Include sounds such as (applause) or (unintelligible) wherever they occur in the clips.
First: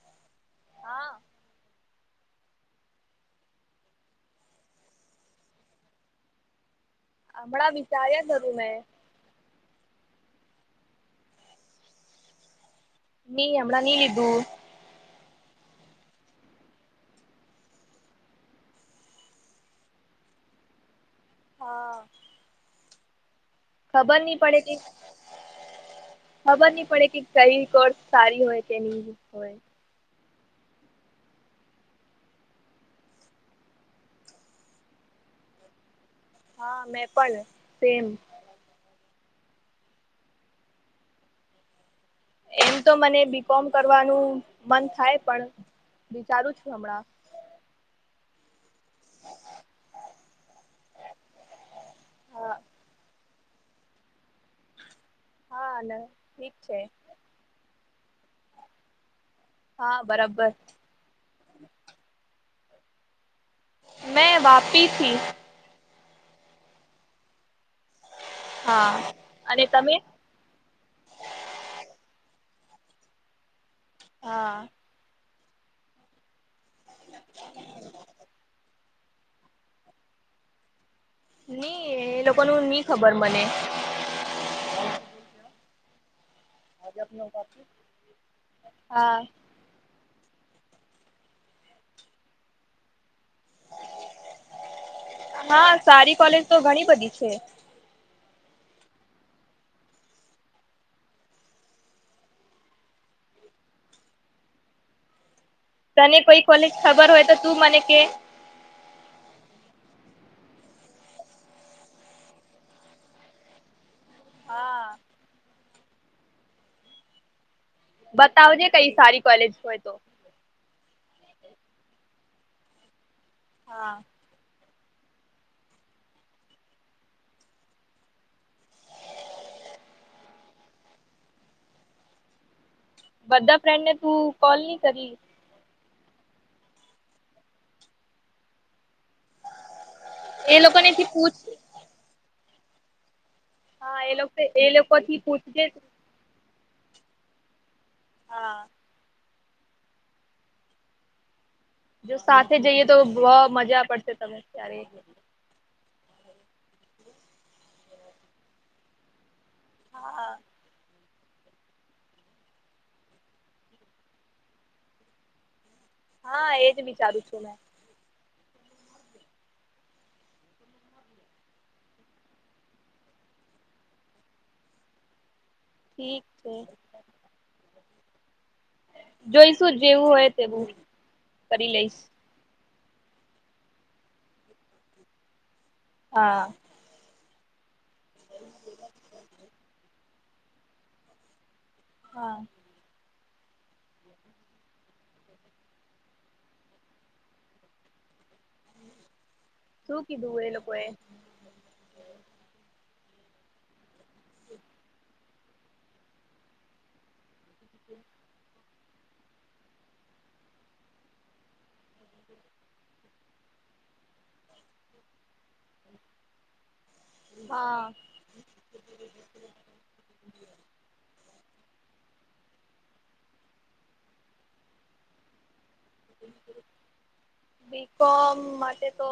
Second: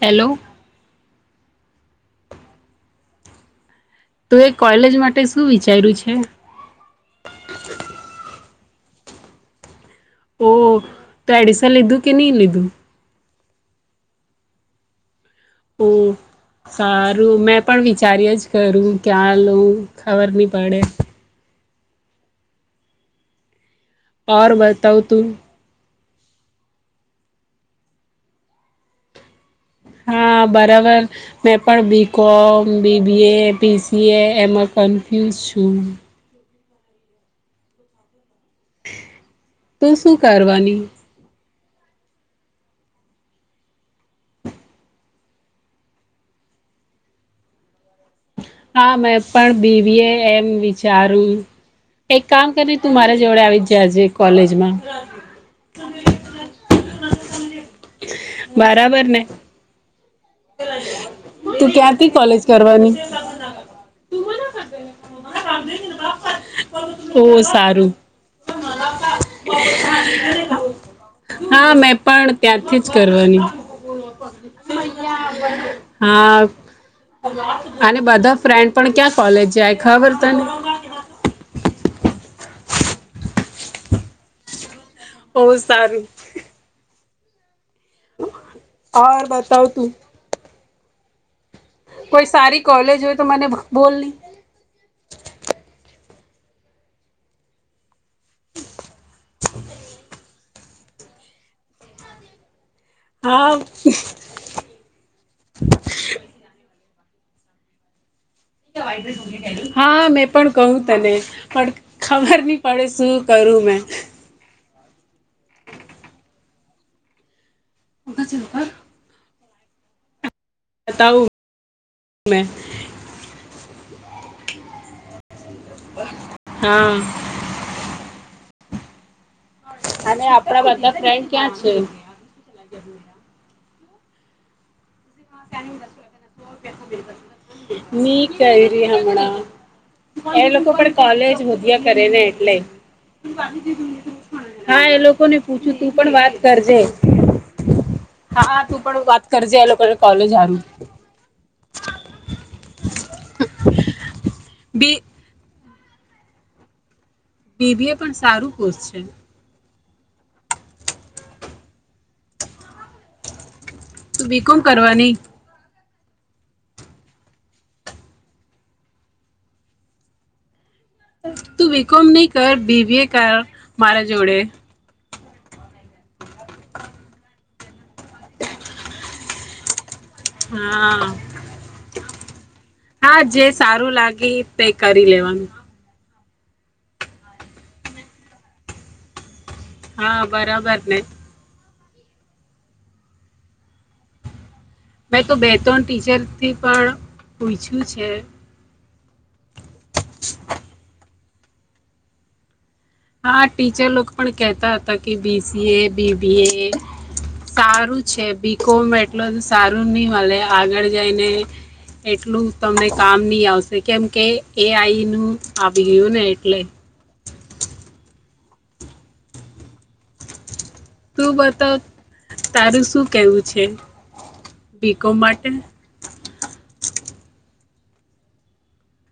Hello. (inaudible) તું, એ college માટે શું વિચાર્યું છે. હમણાં વિચાર્યા નથી. મે (inaudible) ઓ, તો, એડમિશન લીધું કે નહી, લીધું. નઈ હમણાં નઈ લીધું. હ સારું મેં પણ વિચારી્યું જ કરું લૂ ખબર નહી પડે. હા. ખબર નહી પડે કે બતાવ તુંમ. ખબર નહી પડે, કે કઈ, કોર્સ સારી હોય કે નહી હોય. હા, બરાબર મેં પણ બી કોમ બીબીએ પીસીએ એમાં કન્ફ્યુઝ છું. હા મેં પણ સેમ. તો, શું કરવાની. એમ તો, મને બીકોમ કરવાનું મન થાય પણ વિચારું છું હમણાં. હા મેં પણ બી. બી એ. એમ વિચારું એક કામ હા કર તું મારા જોડે આવી જજે કોલેજમાં. હા ઠીક છે બરાબર ને હા. બરાબર તું ક્યાંથી કોલેજ. કરવાની. મેં વાપીથી. ઓ સારું. હા અને તમે હા મેં પણ. ત્યારથી જ કરવાની. બોલો હા પા (unintelligible) હા. અને બધા ફ્રેન્ડ પણ ક્યાં કોલેજ જાય ખબર તને? ની એ લોકોનુ ની ખબર મને. ઓ સારું. (unintelligible) હા, ઔર બતાવ તું. કોઈ સારી કોલેજ હો તો મને બો બોલ ની. હા સારી કોલેજ તો ઘણી બધી છે. (inaudible) હા. તને કોઈ કોલેજ ખબર હોય તો તું મને કે. હ, મેં પણ કહું તને, પણ ખબર નહી પડે શું કરું મેં. હા. બતાવ જે કઈ સારી કોલેજ હોય તો. તાવુ (inaudible) મેં. હા હા. અને આપડા બધા ફ્રેન્ડ ક્યાં છે? બધા ફ્રેન્ડ ને તું કોલ નઇ કરી ની કરીયે હમણાં, એ લોકો પણ લોકોનેથી કાલેજ પૂછ હોધ્યા કરે ને. પ્લે હા એ લોકો હા એ લોકો થી લોકોને પૂછજે પૂછું, તું પણ વાત કરજે. હા તું પણ વાત કરજે આ લોકોને કોલેજ હારુ. જો સાથે જઈએ તો બોઓ મજા પડશે તમે ત્યારે. બી બી બી એ પણ સારું કોર્સ છે. હા. તુ બી કોમ કરવાની? હા એજ વિચારું છું મેં. તું બી કોમ ની કર, બી બી એ કર મારા જોડે. ઠીક છે. જોઈશું જ જેવું હોય તેવું, હા કરી લઈશ. હા જે સારું લાગી તે કરી લેવાનું હા (inaudible) હા બરાબર ને હા મેં તો બે ત્રણ ટીચરથી પણ પૂછ્યું છે શું કીધું એ લોકોએ હા ટીચર પણ કહેતા હતા કે બી સી એ બીબીએ સારું છે બી કોમ એટલ સારું નહી મળ આગળ જઈને એટલું તમને કામ નહી આવશે કેમ કે એ આઈ નું આવી ગયું ને એટલે હા તું બતા તારું શું કેવું છે બીકો માટે બીકોમ માટે તો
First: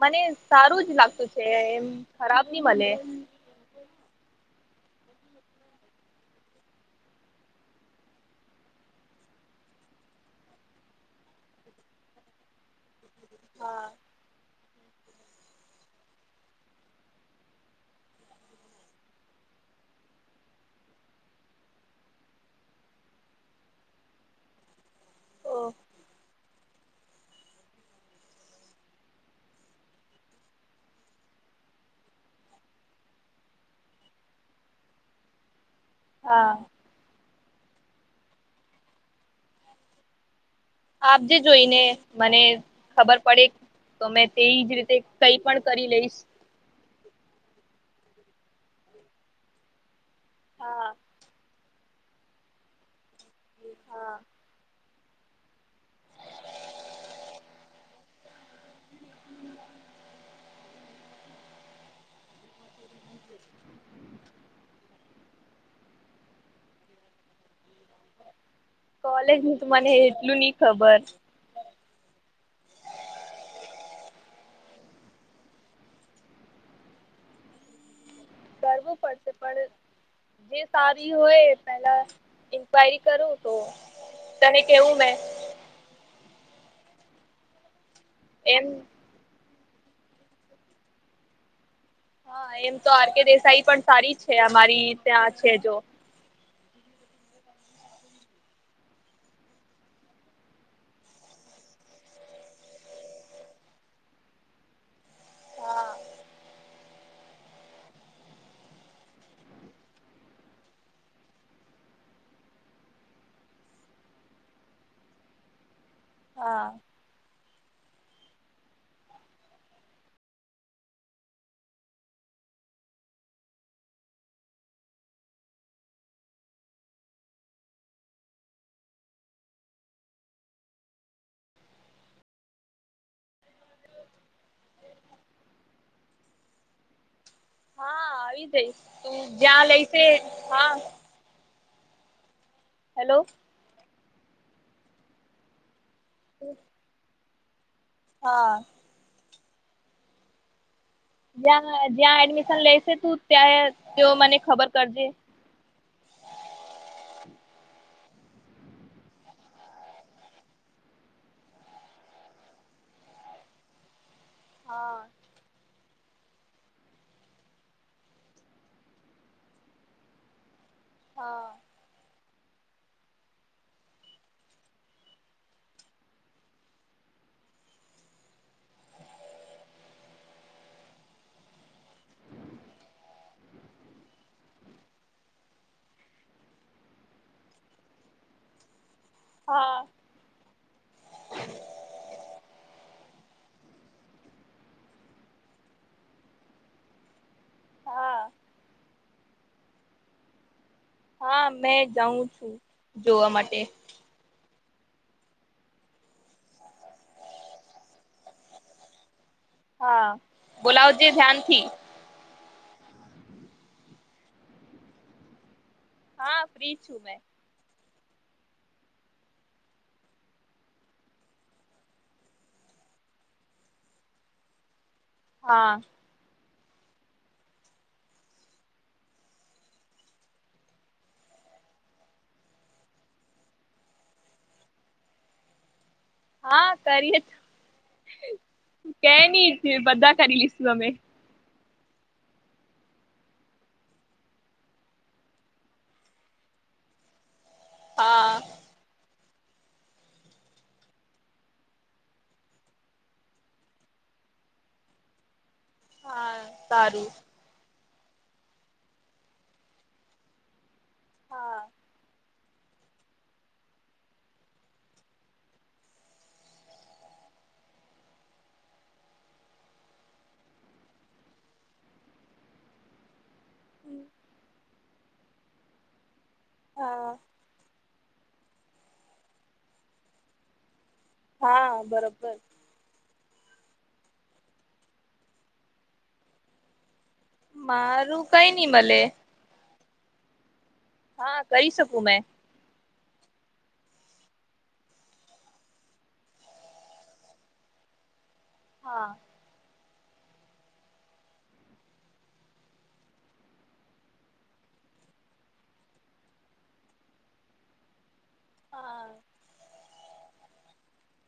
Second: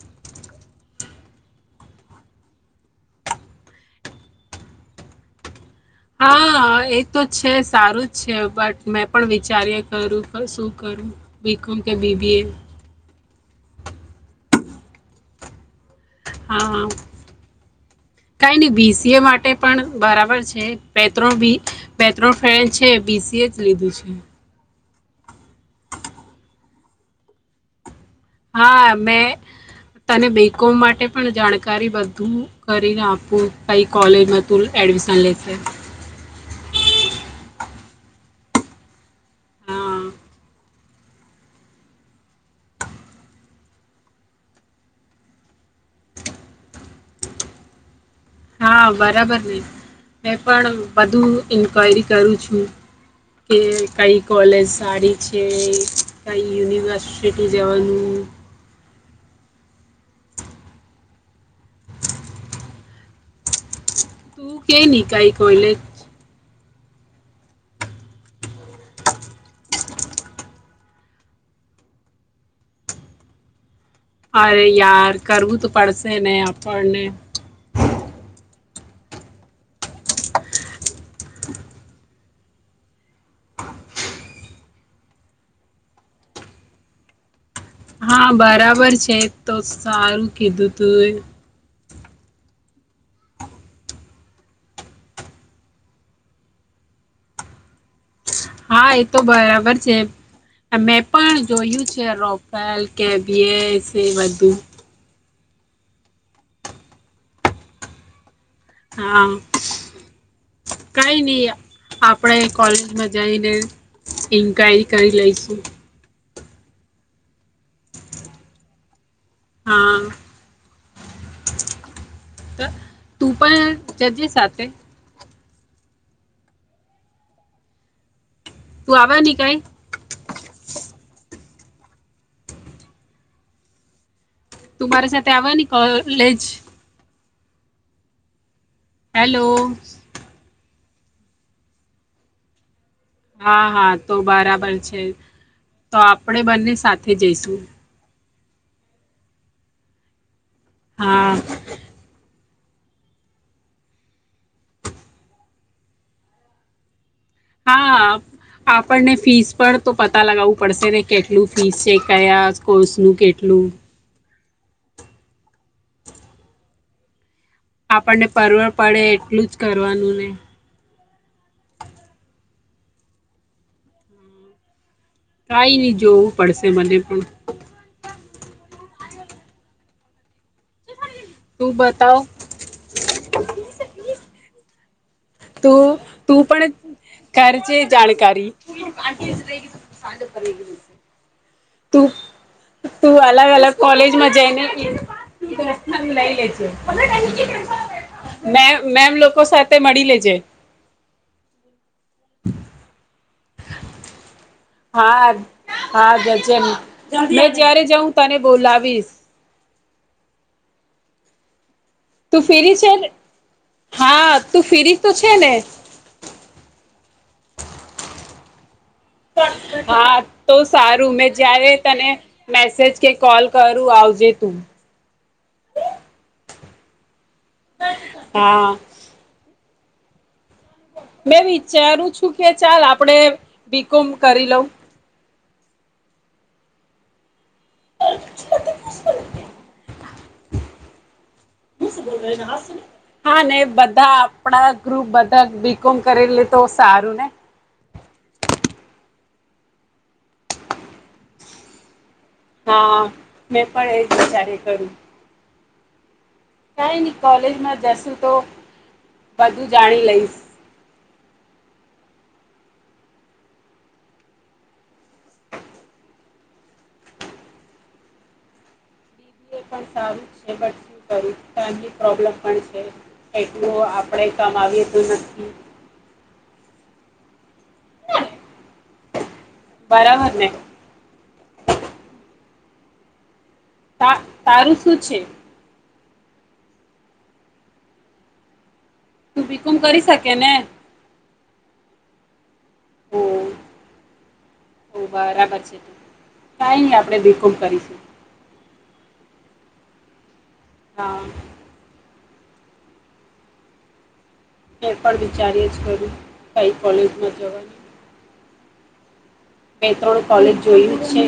મને સારું જ લાગતું છે એમ ખરાબ નહ મને હા એ તો છે સારું જ છે બટ મેં પણ વિચારીએ ખું શું કરું બીું કે બીબીએ હા હા કઈ નહી બીસીએ માટે પણ બરાબર છે પ્ર બી પ્રો ફ છે બીસીએ જ લીધું છે ઓ હા મેં તને બીકોમ માટે પણ જાણકારી બધું કરીને આપું કઈ કોલેજમાં તું એડમિશન લેશે હા હા આપજે જોઈને મને ખબર પડે તો મેં તેજ રીતે કઈ પણ કરી લઈશ હા બરાબર ને હ પણ હા બધું ઇન્ક્વાયરી કરું છું કે હા કઈ કોલેજ સાાડી છે કાંઈ યુનિવર્સું જવાનું તું કે ન કઈ કોઈલે કોલેજ ન તો મને એટલું નહ ખબર અરે યાર કરવું તો પડશે ને આપણને કરવું પડશે પણ જે સારી હોય પેલા ન્ક્વાયરી કરું તો તને કેવું મે હા બરાબર છે તો સારું કીધતો હા એમ તો આર કે દેસાઈ પણ સારી છે અમારી ત્યાં છે જો હા એ તો બરાબર છે મેં પણ જોયું છે રોફેલ કેબએસ એ બુ હા હા કઈ નહી આપણેે કોલેજમાં જઈને ઇન્ક્વાયરી કરી લઈશું હા હા તું પણ જજે સાથે પું આવા ન કઈ તું મારી સાથે આવે ને કોલેજ હા આવી જઈ તો જ હેલો લ એસે હા હેલો હા હા. તો બરાબર છે. તો આપણેે બંને સાથે તે જયશું. હા. હા જ્યા જ્યાં એડમિ શન લેશે તું ત્યાં તેઓ મને ખબર કરજે. હા આપણને ફીસ પર તો પતા લગાવું પડશે ને કેટલું ફીસ છે કયા કોર્સનું કેટલું. હા. આપણને પરવડ પડે એટલું જ કરવાનું ને. હા. કાઈ ની જોવું પડશે મને પણ. તું બતાવ. તું તું પણ કરજે જાણકારી. હા આઠજ લે (unintelligible) તું તું અલગ અલગ કોલેજમાં જઈને લઈ લેજે હા મેમ લોકો સાથે મળી લેજે. (unintelligible) હા, મેં જાઉં છું. જોવા માટે. હા હા ગજન મે જ્યારે જાઉ હું તને બોલાવીશ. હા, બોલાવજે ધ્યાનથી. તું ફીરી છે ને. હા, તું ફીરી તો છે ને? હા, ફ્રી છું મેં. હા, તો સારું મેં જ્યારે તને મેસેજ કે કોલ કરું આવજે તું. હા. હા. મેં વિચારું છું કે ચાલ આપડે બી કોમ કરી લઉં. હા, કરીએ તે ની થિયું બધા કર લિસ તમે. હા, ને બધા આપડા ગ્રુપ બધા બી કોમ કરે લે તો સારું ને. હા. હા, મેં પણ એ જ વિચારે કર્યું. હા કાઈ સારું ની કોલેજમાં જસ ઉ તો બધું જાણી લઈશ. હા. એ પણ સારું છે બટ શું કરું ફેમિલી પ્રોબ્લેમ પણ છે. એટલું આપડે કમાવી એ નથી. હા બરાબરને. હા બરોબર. તા તારું શું છે? મારું કઈ ની મલે. તું ભીકુમ કરી શકે ને. હા કરી શકું મેં. ઓ ઓ બરાબર છે ત કાઈ ન આપણે બિલકુલ કરીશું. હા. હા. એ પણ વિચારી યા કરું કઈ કોલેજ માં જવાનુ હા. બે ત્રણ કોલેજ જોયું છે.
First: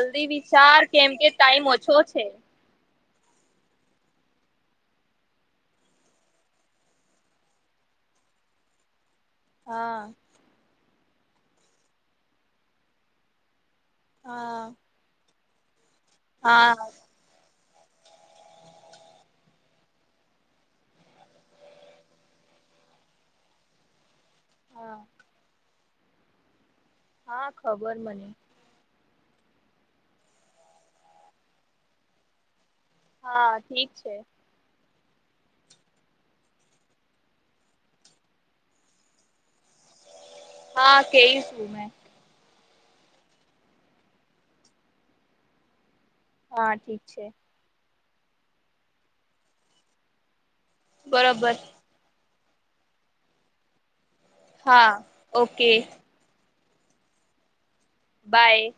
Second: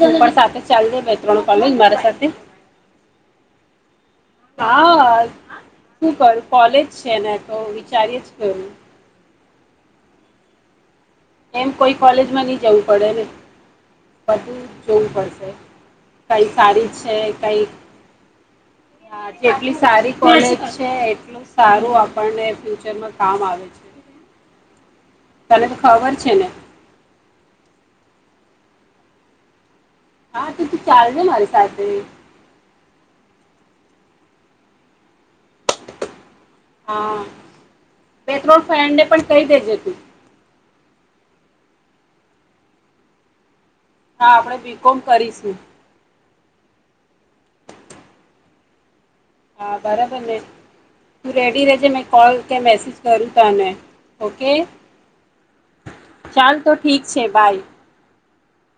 તું પણ સાથે વિચાર ચાલજે કેમ બે કે ત્રણ ટાઈમ કૉલેજ ઓછો મારા છે. સાથે. હા શું કરું કોલેજ છેને તો વિચારીયા જ કરું. હા. એમ કોઈ કોલેજમાં નહી જવું પડે ને. વધુ હા જોવું પડશે. કઈ હા સારી જ છે કઈ. હા જેટલી સારી કોલેજ છે એટલું સારું આપણને ફ્યુચરમાં કામ આવે છે. હા. તને ખબર છે ને. હા ખબર મને. હા તો તું ચાલ ને મારી સાથે. હા ઠીક છે. હા. બે ત્રણ ફ્રેન્ડ ને પણ કઈ દેજે તું. હા કેયશું મેં. હા આપણે બી કોમ કરીશું. હા ઠીક છે. હા બરબર ને. તું બરોબર રેડી રેજે મે કોલ કે મેસેજ કરું તને. ઓકે હા, ઓકે. ચાલ તો ઠીક છે, બાય. બાય.